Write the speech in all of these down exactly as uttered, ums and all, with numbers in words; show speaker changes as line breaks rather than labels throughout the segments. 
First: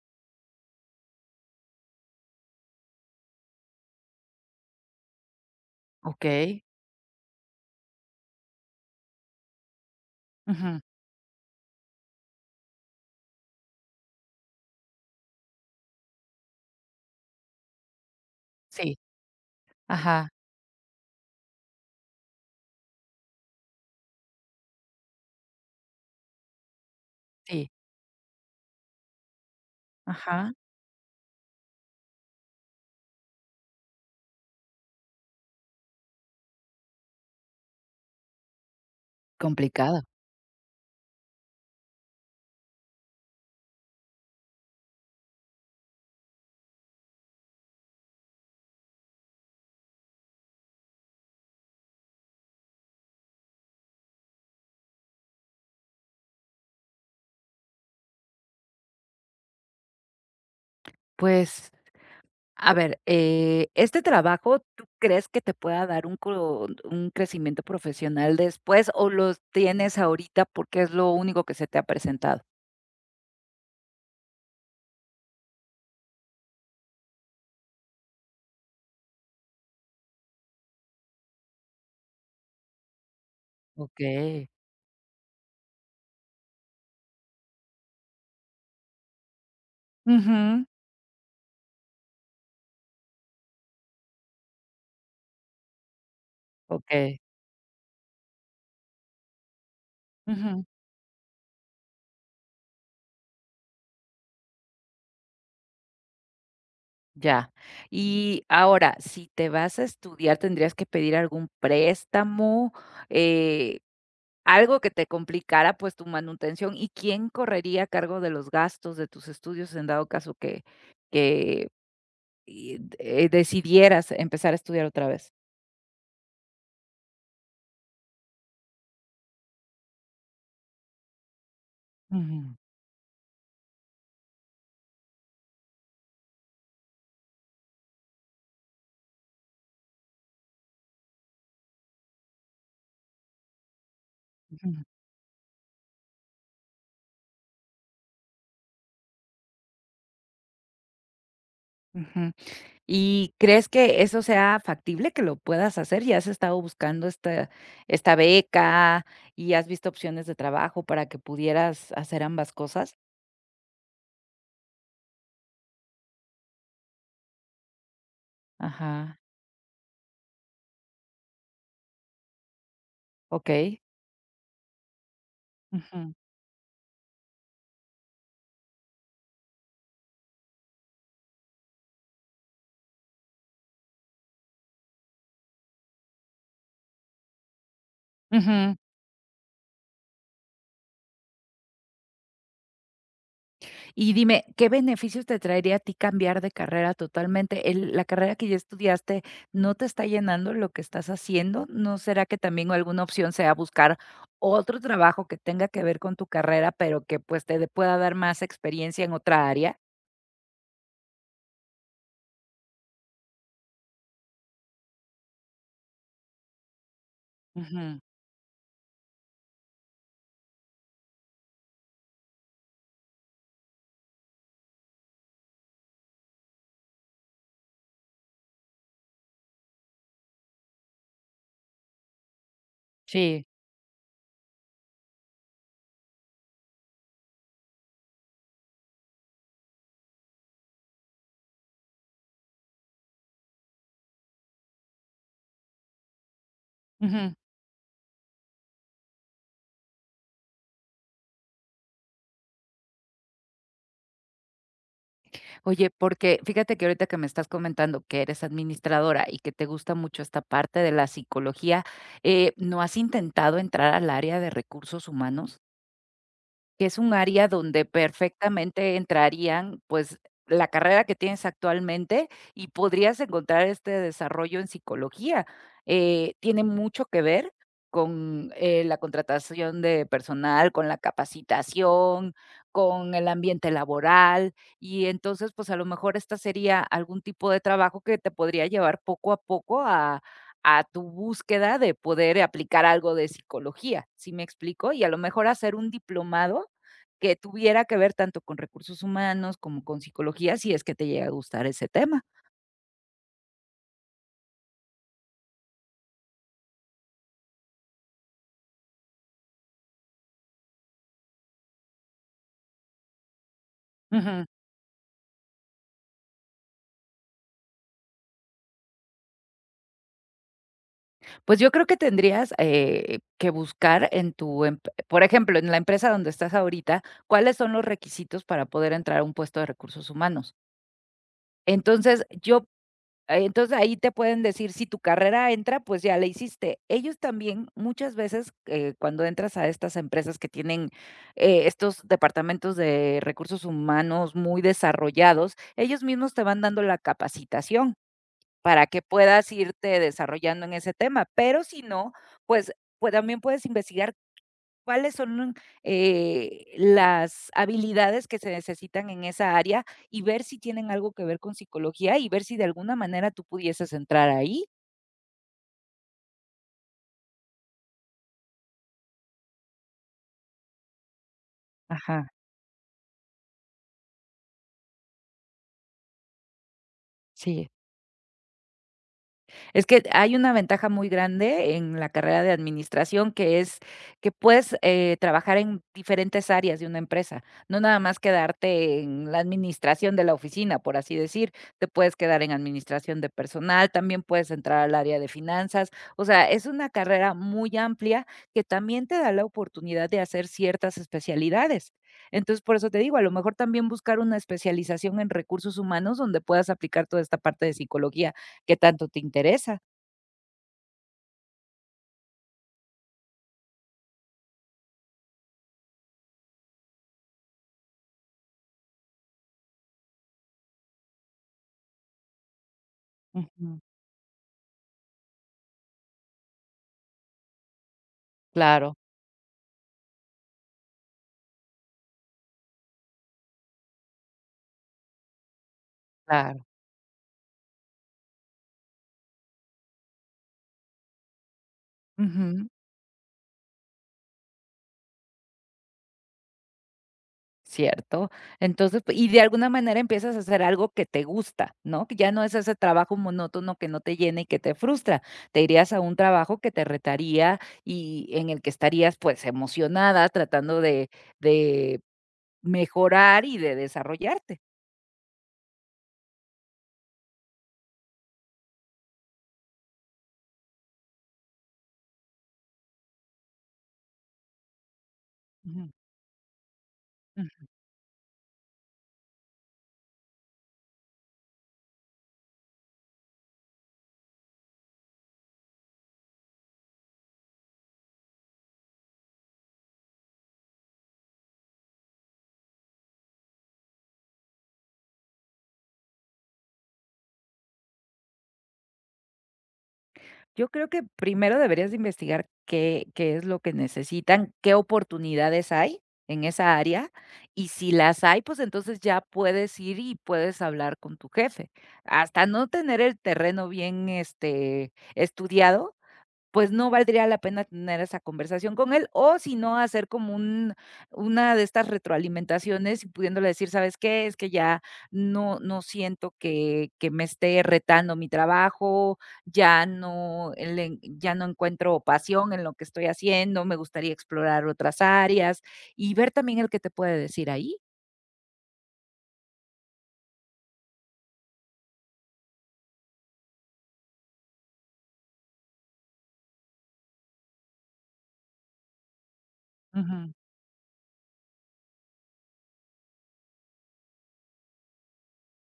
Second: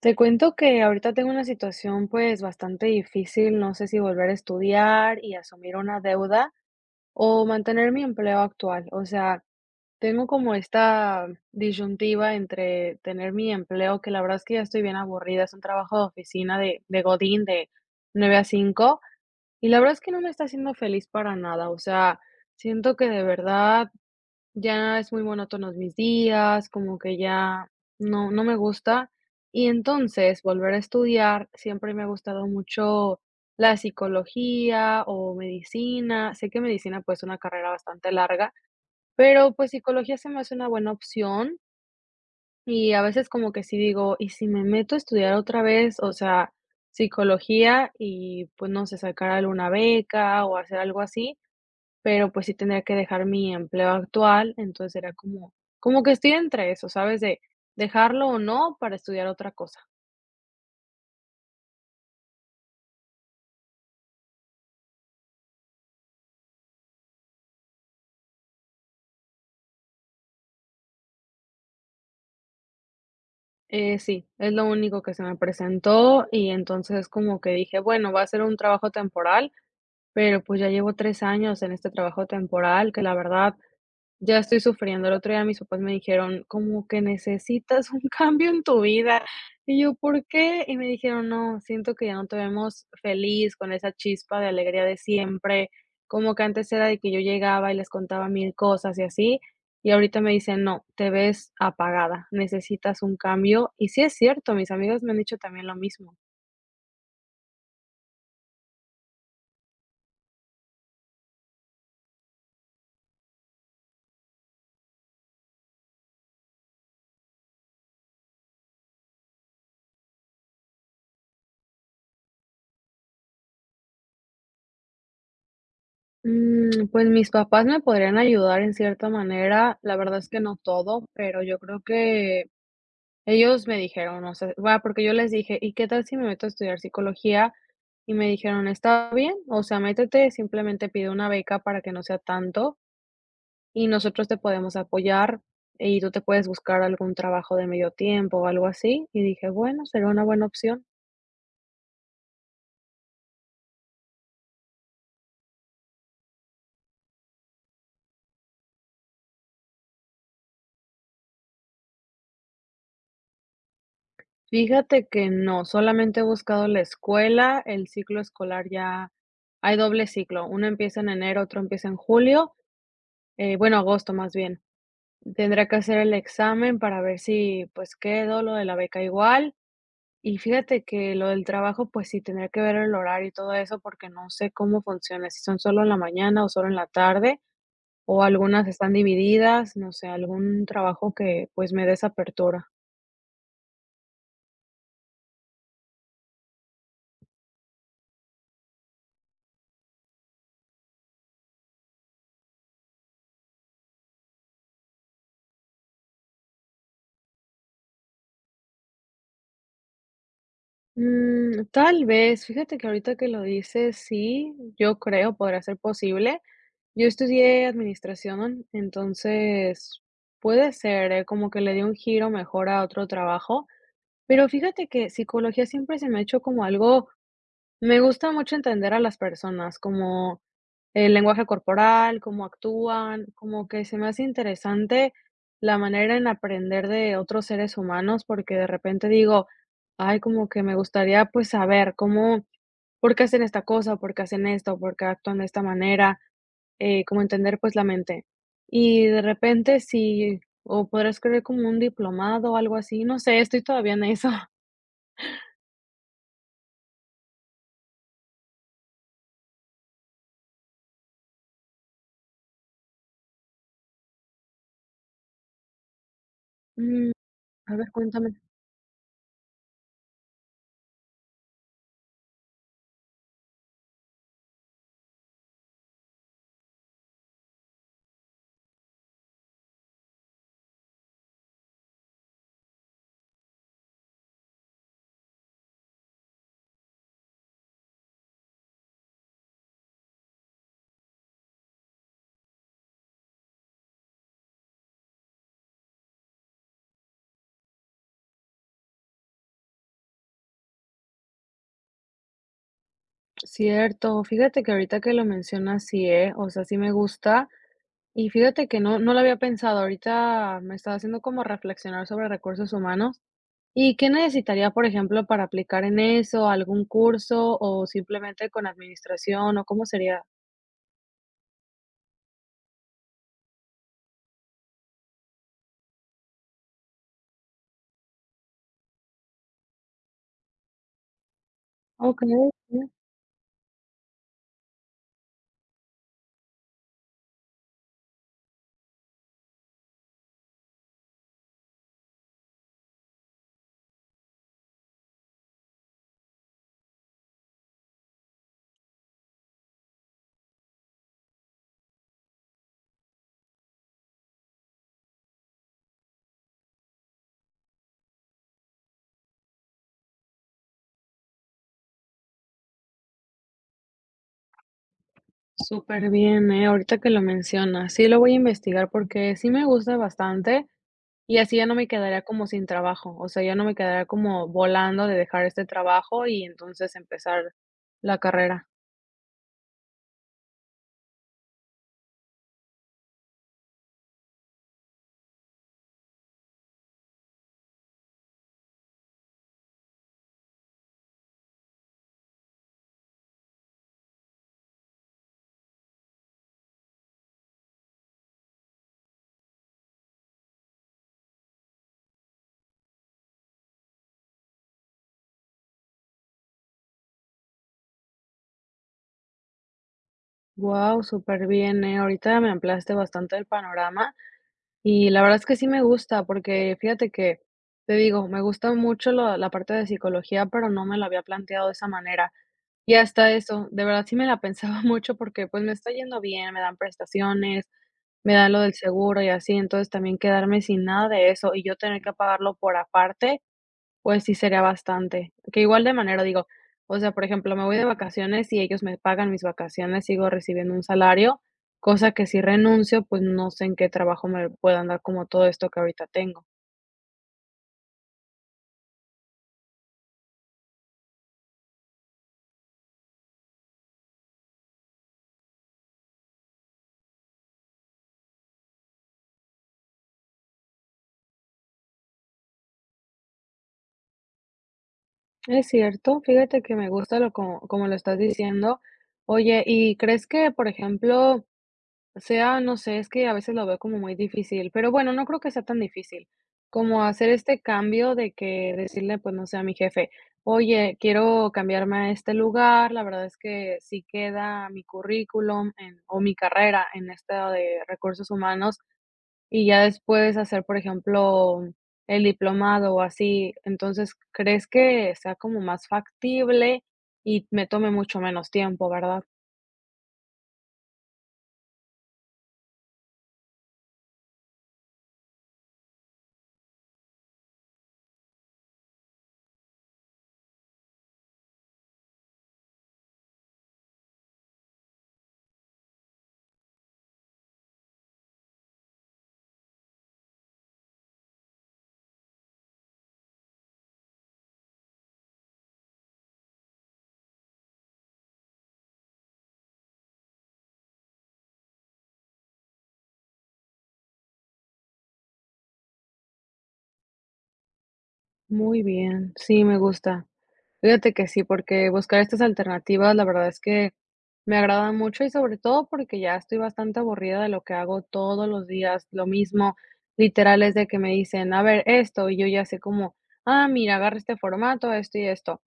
Te cuento que ahorita tengo una situación, pues, bastante difícil, no sé si volver a estudiar y asumir una deuda
Okey.
o mantener mi empleo actual. O sea, tengo como
Ujú.
esta disyuntiva entre tener mi empleo, que la verdad es que ya estoy bien aburrida, es un trabajo de oficina de, de Godín de nueve a
Sí.
cinco, y la verdad es que no
Ajá.
me está haciendo feliz para nada. O sea, siento que de verdad ya es muy monótonos mis días, como que
Sí.
ya no no me gusta. Y entonces,
Ajá.
volver a estudiar, siempre me ha gustado mucho la psicología o medicina. Sé que medicina, pues, es una carrera bastante larga, pero, pues,
Complicado.
psicología se me hace una buena opción, y a veces como que sí digo: "¿Y si me meto a estudiar otra vez?". O sea, psicología y, pues, no sé, sacar alguna beca o hacer algo así, pero, pues, sí tenía que dejar mi empleo actual, entonces era como como que estoy entre eso, ¿sabes? De dejarlo o no para estudiar otra cosa.
Pues, a ver, eh, ¿este trabajo tú crees que te pueda dar un cro un crecimiento profesional después, o lo tienes ahorita porque es lo único que se te ha presentado?
Eh, sí, es lo único que se me presentó, y entonces como que dije: "Bueno, va a ser un trabajo temporal", pero, pues, ya llevo tres años en este trabajo temporal que la verdad ya
Okey.
estoy sufriendo. El otro día mis papás me dijeron: "Como que necesitas un cambio en tu vida". Y yo: "¿Por qué?".
Ujú.
Y me dijeron: "No, siento que ya no te vemos feliz, con esa chispa de alegría de siempre". Como que antes era de que yo
Okey.
llegaba y les contaba mil cosas y así, y ahorita me
Ujú.
dicen: "No, te ves apagada, necesitas un cambio". Y sí es cierto, mis amigas me han dicho también lo mismo.
Ya. Y ahora, si te vas a estudiar, ¿tendrías que pedir algún préstamo? Eh Algo que te complicara, pues, tu manutención, ¿y quién correría a cargo de los gastos de tus estudios en dado caso que que, y eh, decidieras empezar a estudiar otra vez?
Mm, pues mis papás me podrían ayudar en cierta manera, la verdad es que no todo, pero yo creo que
Ujú,
ellos me dijeron, o sea, va, porque yo les dije: "¿Y qué tal si me meto a estudiar psicología?". Y me dijeron: "Está bien, o sea, métete, simplemente pide una beca para que no sea tanto, y nosotros te podemos
ujú.
apoyar, y tú te puedes buscar algún trabajo de medio tiempo o algo así". Y dije: "Bueno, será una buena opción".
Ujú. ¿Y crees que eso sea factible, que lo puedas hacer? ¿Ya has estado buscando esta esta beca y has visto opciones de trabajo para que pudieras hacer ambas cosas?
Fíjate que no, solamente he buscado la escuela, el ciclo escolar ya
Ajá,
hay doble ciclo, uno empieza en enero, otro empieza en julio, eh, bueno,
okey.
agosto más bien. Tendrá que hacer
Ujú,
el examen para ver si, pues, quedo, lo de la beca igual. Y fíjate que lo del trabajo, pues sí, tendría que ver el horario y todo eso, porque no sé cómo funciona, si son solo en la mañana o solo en la tarde, o algunas
ujú.
están divididas, no sé, algún trabajo que, pues, me dé esa apertura.
Y dime, ¿qué beneficios te traería a ti cambiar de carrera totalmente? El- la carrera que ya estudiaste no te está llenando lo que estás haciendo. ¿No será que también alguna opción sea buscar otro trabajo que tenga que ver con tu carrera, pero que, pues, te pueda dar más experiencia en otra área?
Mm, tal vez, fíjate que ahorita que lo dices, sí, yo creo podría ser posible. Yo estudié
Ujú.
administración, entonces puede ser, eh, como que le di un giro mejor a otro trabajo. Pero fíjate que psicología siempre se me ha hecho como algo, me gusta mucho entender a las personas, como el lenguaje corporal, cómo actúan,
Sí.
como que se me hace interesante la manera en aprender de otros seres humanos, porque de repente digo: "Ay, como que me gustaría, pues, saber cómo, por qué hacen esta cosa, por qué hacen esto, por qué actúan de esta manera", eh, como
Ujú.
entender, pues, la mente. Y de repente sí, o podrás creer como un diplomado o algo así, no sé, estoy todavía en eso.
Oye, porque fíjate que ahorita que me estás comentando que eres administradora y que te gusta mucho esta parte de la psicología, eh, ¿no has intentado entrar al área de recursos humanos? Que es un área
A
donde
ver, cuéntame.
perfectamente entrarían, pues, la carrera que tienes actualmente, y podrías encontrar este desarrollo en psicología. Eh, tiene mucho que ver con, eh, la contratación de personal, con la capacitación, con el ambiente laboral, y entonces, pues, a lo mejor esta sería algún tipo de trabajo que te podría llevar poco a poco a a tu búsqueda de poder aplicar algo de psicología, ¿sí me explico? Y a lo mejor hacer un diplomado que tuviera que ver tanto con recursos humanos como con psicología, si es que te llega a gustar ese tema.
Cierto, fíjate que ahorita que lo mencionas, sí, ¿eh? O sea, sí me gusta. Y fíjate que no, no lo había pensado. Ahorita me estaba haciendo como reflexionar sobre recursos humanos. ¿Y qué
Ujú.
necesitaría, por ejemplo, para aplicar en eso? ¿Algún curso o simplemente con administración o cómo sería?
Pues yo creo que tendrías, eh, que buscar en tu emp por ejemplo, en la empresa donde estás ahorita, cuáles son los requisitos para poder entrar a un puesto de recursos humanos.
Ok,
Entonces, yo
ok.
Ah, entonces, ahí te pueden decir, si tu carrera entra, pues ya la hiciste. Ellos también muchas veces, eh, cuando entras a estas empresas que tienen, eh, estos departamentos de recursos humanos muy desarrollados, ellos mismos te van dando la capacitación para que puedas irte desarrollando en ese tema, pero si no, pues pues también puedes investigar cuáles son, eh, las habilidades que se necesitan en esa área. Y ver si tienen algo que ver con psicología, y ver si de alguna manera tú pudieses entrar ahí.
Súper bien, ¿eh? Ahorita que lo mencionas. Sí, lo voy a investigar porque sí me gusta bastante. Y así ya no me quedaría
Ajá,
como sin trabajo, o sea, ya no me quedaría como volando de dejar este trabajo y entonces empezar
sí.
la carrera.
Es que hay una ventaja muy grande en la carrera de administración, que es que puedes, eh, trabajar en diferentes áreas de una empresa, no nada más quedarte en la administración de la oficina, por así decir. Te puedes quedar en administración de personal, también puedes entrar al área de finanzas. O sea, es una carrera muy amplia, que también te da la oportunidad de hacer ciertas especialidades. Entonces, por eso te digo, a lo mejor también buscar una especialización en recursos humanos donde puedas aplicar toda esta parte de psicología. ¿Qué tanto te interesa?
Wow, súper bien, eh, ahorita me ampliaste bastante el panorama y la verdad es que sí me gusta, porque fíjate que, te digo, me gusta mucho lo la parte de psicología, pero no me lo había planteado de esa manera. Y hasta eso,
Ujú.
de verdad sí me la pensaba mucho porque, pues, me está yendo bien, me dan prestaciones, me dan lo del
Claro,
seguro y así, entonces también quedarme sin nada de eso y yo tener que pagarlo por aparte. Pues sí, sería bastante, que igual de manera digo,
claro.
o sea, por ejemplo, me voy de vacaciones y ellos me pagan mis vacaciones, sigo recibiendo un salario, cosa que si
Ujú,
renuncio, pues no sé en qué trabajo me puedan dar como todo esto que ahorita tengo.
cierto. Entonces, p- y de alguna manera empiezas a hacer algo que te gusta, ¿no? Que ya no es ese trabajo monótono que no te llena y que te frustra. Te irías a un trabajo que te retaría y en el que estarías, pues, emocionada tratando de de mejorar y de desarrollarte.
Es cierto, fíjate que me gusta lo como como lo estás diciendo. Oye, ¿y crees que, por ejemplo, o sea, no sé, es que a veces lo veo como muy difícil, pero bueno, no creo que sea tan
Ujú.
difícil como hacer este cambio de que decirle, pues no sé, a mi jefe, oye, quiero cambiarme a este lugar, la verdad es que sí queda mi currículum en- o mi carrera en esta de recursos humanos y ya después hacer, por ejemplo, el diplomado o así, entonces, ¿crees que sea como más factible y me tome mucho menos tiempo, verdad?
Yo creo que primero deberías de investigar qué, qué es lo que necesitan, qué oportunidades hay en esa área, y si las hay, pues entonces ya puedes ir y puedes hablar con tu jefe. Hasta no tener el terreno bien este, estudiado, pues no valdría la pena tener esa conversación con él. O si no, hacer como un una de estas retroalimentaciones y pudiéndole decir: "¿Sabes qué? Es que ya no no siento que que me esté retando mi trabajo, ya no le ya no encuentro pasión en lo que estoy haciendo, me gustaría explorar otras áreas", y ver también el que te puede decir ahí.
Muy bien, sí, me gusta. Fíjate que sí, porque buscar estas alternativas, la verdad es que me agrada mucho y sobre todo porque ya estoy bastante aburrida de lo que hago todos los días, lo mismo,
Ujú.
literal es de que me dicen, a ver, esto, y yo ya sé como, ah, mira, agarra este formato, esto y esto.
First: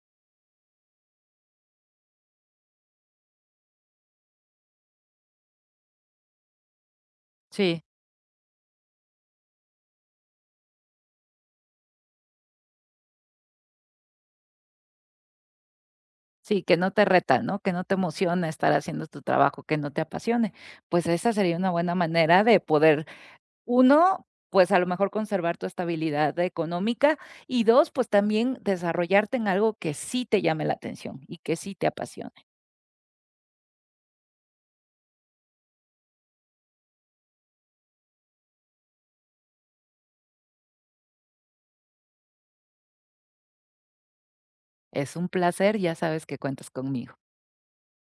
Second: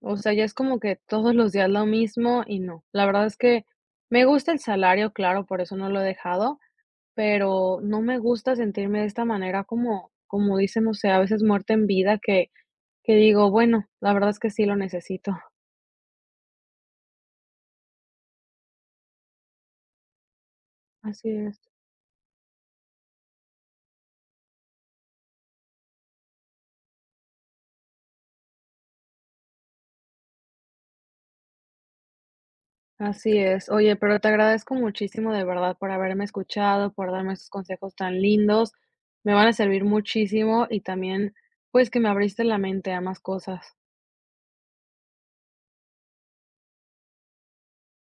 O sea, ya es como que todos los días lo mismo y no. La verdad es que me gusta el salario, claro, por eso no lo he dejado, pero
Sí,
no me gusta sentirme de esta manera como, como dicen, o sea, a veces muerte en vida que, que digo, bueno, la verdad es que sí lo necesito.
sí, que no te reta, ¿no? Que no te emociona estar haciendo tu trabajo, que no te apasione. Pues
Así
esa sería una
es,
buena manera de poder. Uno, pues, a lo mejor conservar tu estabilidad económica, y dos, pues, también desarrollarte en algo que sí te llame la atención y que sí te apasione.
así es. Oye, pero te agradezco muchísimo de verdad por haberme escuchado, por darme esos consejos tan lindos. Me van a servir muchísimo y también, pues, que me abriste la mente a más cosas.
Es un placer, ya sabes que cuentas conmigo.